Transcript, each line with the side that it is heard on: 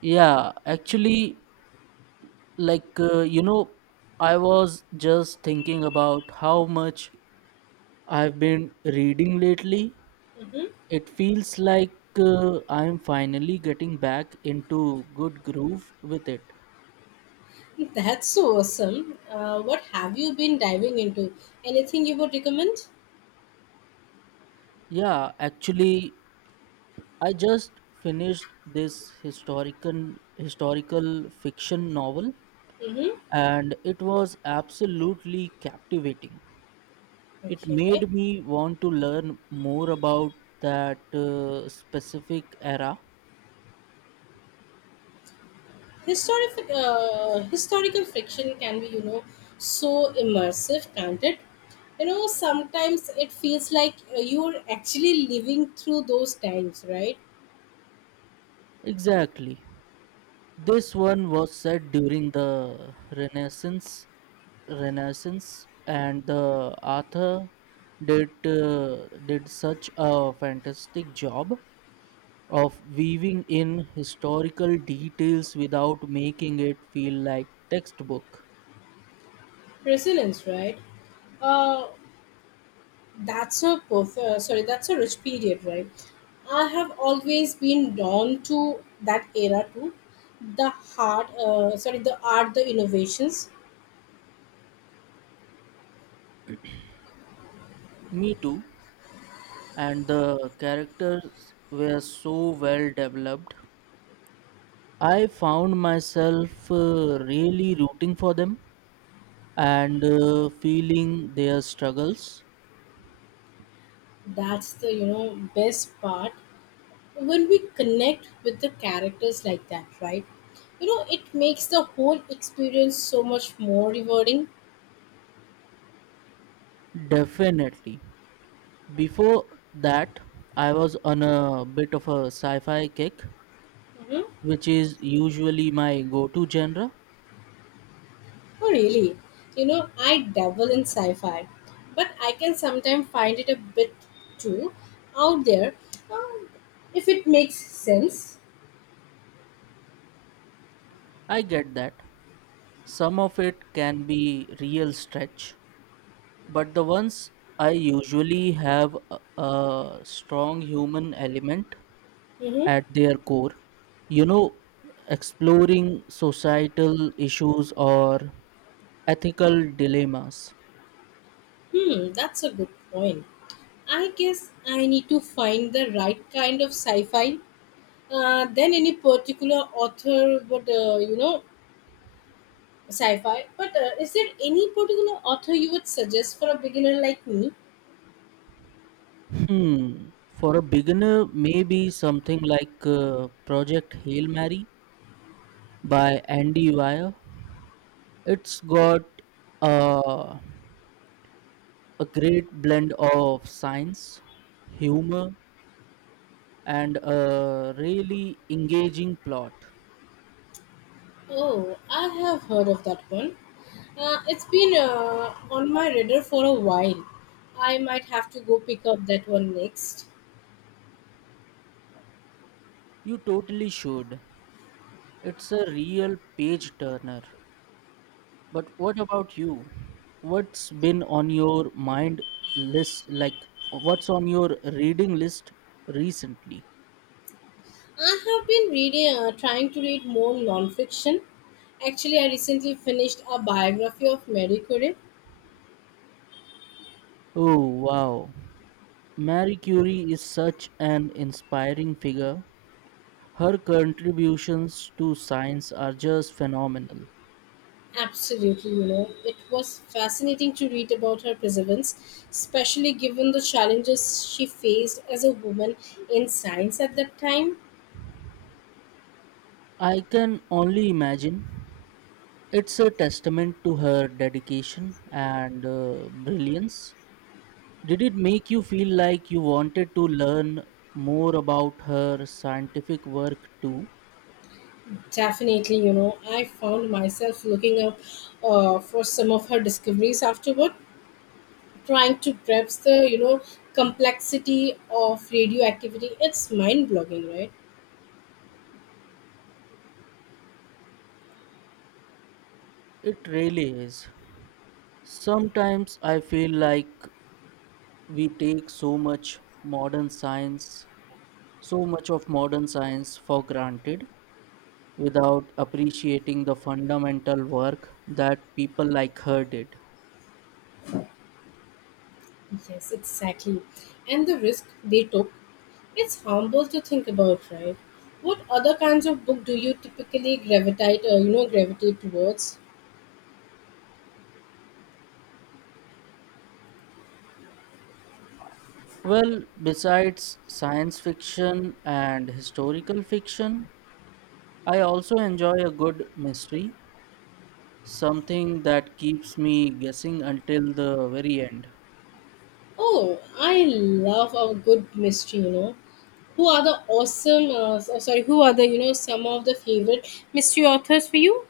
right: Yeah, actually, like, uh, you know, I was just thinking about how much I've been reading lately.
left: Mm.
right: It feels like I'm finally getting back into good groove with it.
left: That's so awesome. What have you been diving into? Anything you would recommend?
right: Yeah, actually, I just finished this historical fiction novel
left: Mm-hmm.
right: and it was absolutely captivating. It
left: Okay.
right: made me want to learn more about that specific era.
left: Historical fiction can be, you know, so immersive, can't it? You know, sometimes it feels like you're actually living through those times, right?
right: Exactly. This one was set during the Renaissance, and the author did such a fantastic job of weaving in historical details without making it feel like textbook.
left: Resonance, right? Uh, that's a rich period, right? I have always been drawn to that era too. The art, the innovations.
right: Me too. And the characters were so well developed. I found myself really rooting for them and feeling their struggles.
left: That's the best part when we connect with the characters like that, right? You know, it makes the whole experience so much more rewarding.
right: Definitely. Before that, I was on a bit of a sci fi kick,
left: Mhm.
right: which is usually my go to genre.
left: Oh, really? You know, I dabble in sci fi, but I can sometimes find it a bit too out there um, if it makes sense.
right: I get that. Some of it can be real stretch, but the ones I usually have a strong human element
left: Mm-hmm.
right: at their core, you know, exploring societal issues or ethical dilemmas.
left: Hmm, that's a good point. I guess I need to find the right kind of sci fi. Then any particular author would, you know, sci-fi. But is there any particular author you would suggest for a beginner like me?
right: hmm for a beginner, maybe something like Project Hail Mary by Andy Weir. It's got uh, a great blend of science, humor, and a really engaging plot.
left: Oh, I have heard of that one. It's been on my radar for a while. I might have to go pick up that one next.
right: You totally should. It's a real page turner. But what about you? What's been on your mind list? Like, what's on your reading list recently?
left: I have trying to read more nonfiction. Actually, I recently finished a biography of Mary Curie.
right: Oh, wow. Marie Curie is such an inspiring figure. Her contributions to science are just phenomenal.
left: Absolutely, you know, it was fascinating to read about her perseverance, especially given the challenges she faced as a woman in science at that time.
right: I can only imagine. It's a testament to her dedication and brilliance. Did it make you feel like you wanted to learn more about her scientific work too?
left: Definitely, you know, I found myself looking up for some of her discoveries afterward, trying to grasp the, you know, complexity of radioactivity. It's mind-blowing, right?
right: It really is. Sometimes I feel like we take so much modern science, so much of modern science for granted without appreciating the fundamental work that people like her did.
left: Yes, exactly. And the risk they took, it's harmful to think about, right? What other kinds of book do you typically gravitate towards?
right: Well, besides science fiction and historical fiction, I also enjoy a good mystery, something that keeps me guessing until the very end.
left: Oh, I love a good mystery, you know. Who are the awesome, so- sorry, who are the, you know, some of the favorite mystery authors for you?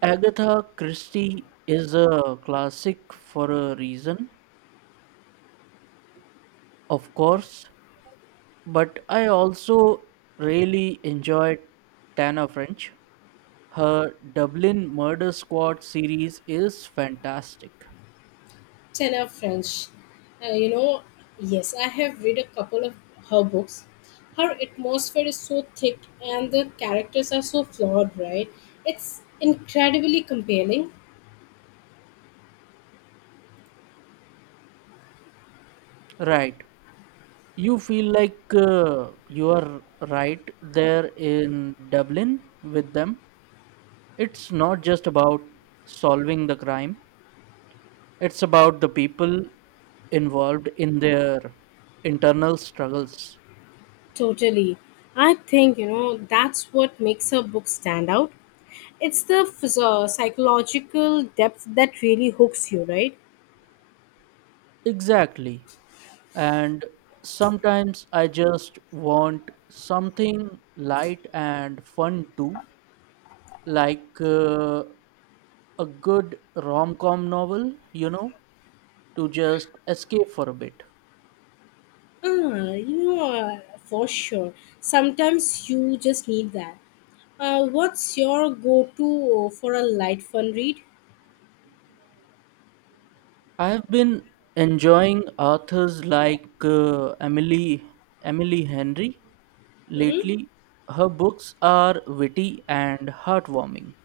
right: Agatha Christie is a classic for a reason, of course, but I also really enjoy Tana French. Her Dublin Murder Squad series is fantastic.
left: Tana French. You know, yes, I have read a couple of her books. Her atmosphere is so thick and the characters are so flawed, right? It's incredibly compelling.
right: Right. You feel like you are right there in Dublin with them. It's not just about solving the crime, it's about the people involved in their internal struggles.
left: Totally. I think, you know, that's what makes her book stand out. It's the psychological depth that really hooks you, right?
right: Exactly. And sometimes I just want something light and fun too, like a good rom com novel, you know, to just escape for a bit.
left: Ah, for sure. Sometimes you just need that. What's your go-to for a light fun read?
right: I've been enjoying authors like Emily Henry
left: Mm-hmm.
right: lately. Her books are witty and heartwarming,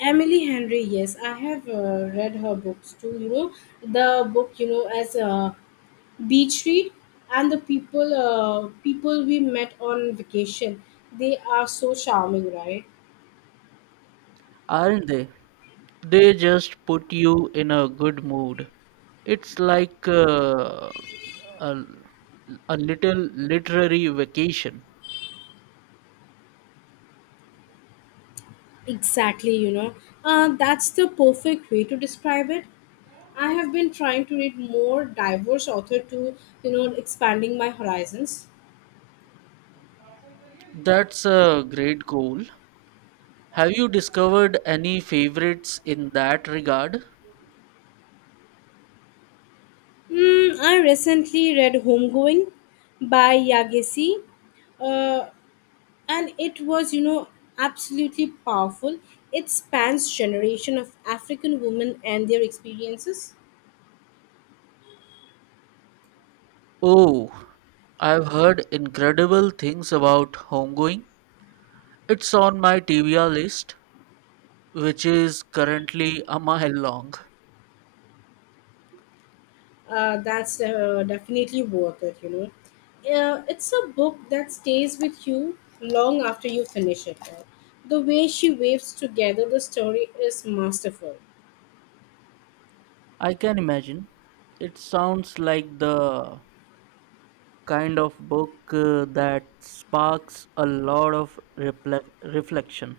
left: Emily Henry, yes, I have read her books too. You know, the book, you know, as a beach read, and the people we met on vacation, they are so charming, right?
right: aren't they? They just put you in a good mood. It's like a, a little literary vacation.
left: Exactly, you know. That's the perfect way to describe it. I have been trying to read more diverse author to, you know, expanding my horizons.
right: That's a great goal. Have you discovered any favorites in that regard?
left: Mm, I recently read Homegoing by Yagesi, uh, and it was, you know, absolutely powerful. It spans generation of African women and their experiences.
right: Oh, I've heard incredible things about homegoing. It's on my TBR list, which is currently a mile long.
left: That's definitely worth it, you know. It's a book that stays with you long after you finish it. The way she waves together the story is masterful.
right: I can imagine. It sounds like the kind of book that sparks a lot of reflection.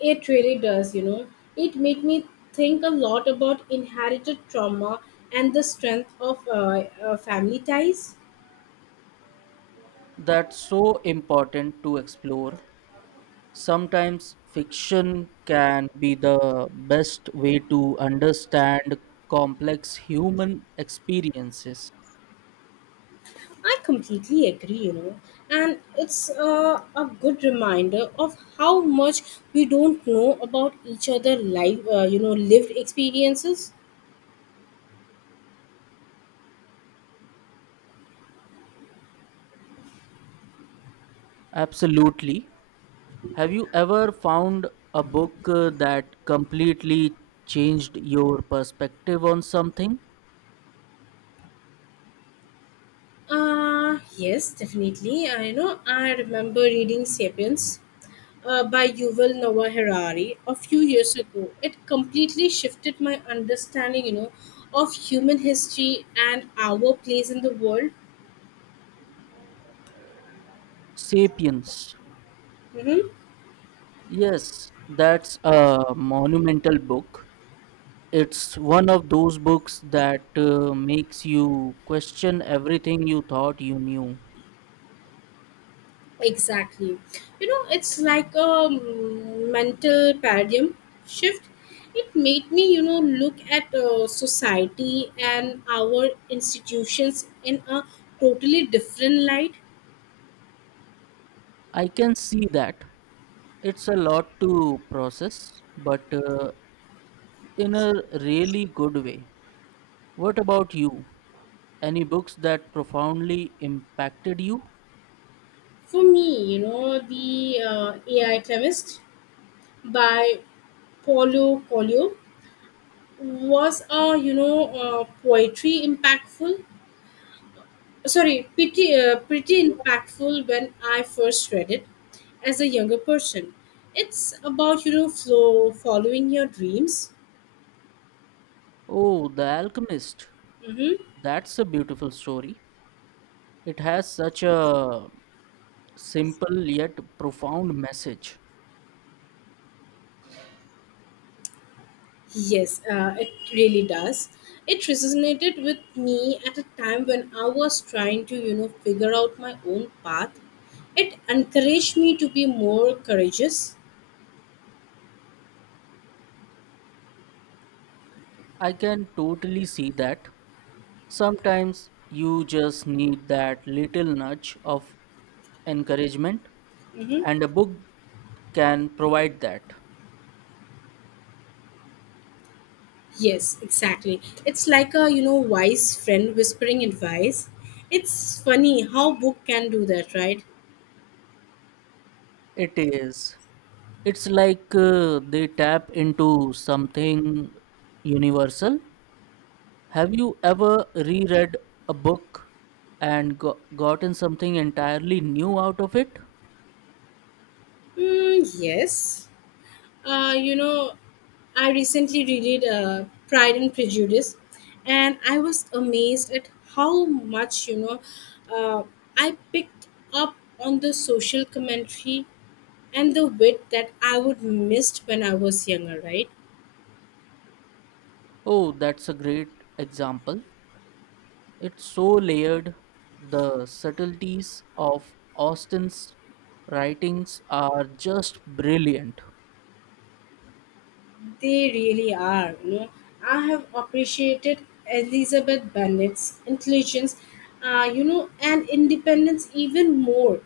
left: It really does, you know. It made me think a lot about inherited trauma and the strength of family ties.
right: That's so important to explore. Sometimes fiction can be the best way to understand complex human experiences.
left: I completely agree, you know, and it's a good reminder of how much we don't know about each other life, you know, lived experiences.
right: Absolutely. Have you ever found a book that completely changed your perspective on something?
left: Yes, definitely. I know. I remember reading *Sapiens* by Yuval Noah Harari a few years ago. It completely shifted my understanding, you know, of human history and our place in the world.
right: Sapiens.
left: Mm-hmm.
right: Yes, that's a monumental book. It's one of those books that makes you question everything you thought you knew.
left: Exactly. You know, it's like a mental paradigm shift. It made me, you know, look at society and our institutions in a totally different light.
right: I can see that. It's a lot to process, but in a really good way. What about you? Any books that profoundly impacted you?
left: For me, you know, the AI Chemist by Paulo Coelho was a, you know, poetry impactful sorry pretty pretty impactful when I first read it as a younger person. It's about, you know, flow following your dreams.
right: Oh, The Alchemist.
left: Hmm.
right: That's a beautiful story. It has such a simple yet profound message.
left: Yes, it really does. It resonated with me at a time when I was trying to, you know, figure out my own path. It encouraged me to be more courageous.
right: I can totally see that. Sometimes you just need that little nudge of encouragement,
left: Hmm.
right: and a book can provide that.
left: Yes, exactly. It's like a, you know, wise friend whispering advice. It's funny how book can do that, right?
right: It is. It's like they tap into something universal. Have you ever reread a book and gotten something entirely new out of it?
left: Mm, yes. Uh, you know, I recently read Pride and Prejudice, and I was amazed at how much, you know, uh, I picked up on the social commentary and the wit that I would missed when I was younger, right?
right: Oh, that's a great example. It's so layered. The subtleties of Austen's writings are just brilliant.
left: They really are, you know. I have appreciated Elizabeth Bennet's intelligence, and independence even more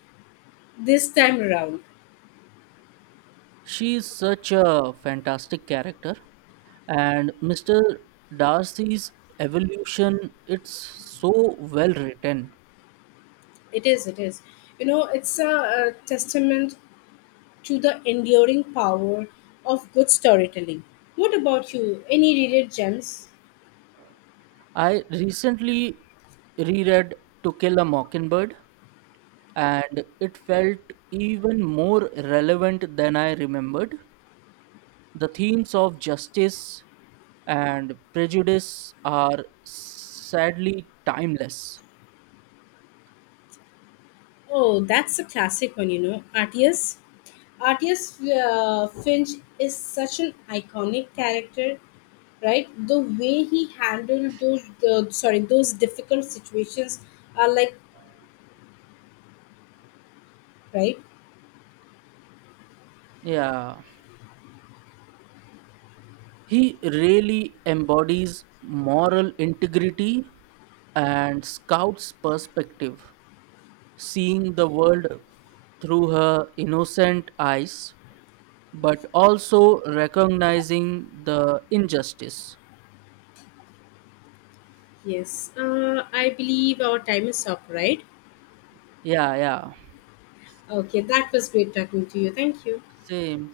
left: this time around.
right: She is such a fantastic character, and Mr. Darcy's evolution, it's so well written.
left: It is, it is. You know, it's a testament to the enduring power of good storytelling. What about you? Any reader gems?
right: I recently reread To Kill a Mockingbird and it felt even more relevant than I remembered. The themes of justice and prejudice are sadly timeless.
left: Oh, that's a classic one, you know. Artius Finch is such an iconic character, right? The way he handled those difficult situations are like, right?
right: Yeah, he really embodies moral integrity, and Scout's perspective, seeing the world through her innocent eyes, but also recognizing the injustice.
left: Yes. I believe our time is up, right?
right: Yeah, yeah,
left: Okay, that was great talking to you. Thank you.
right: same.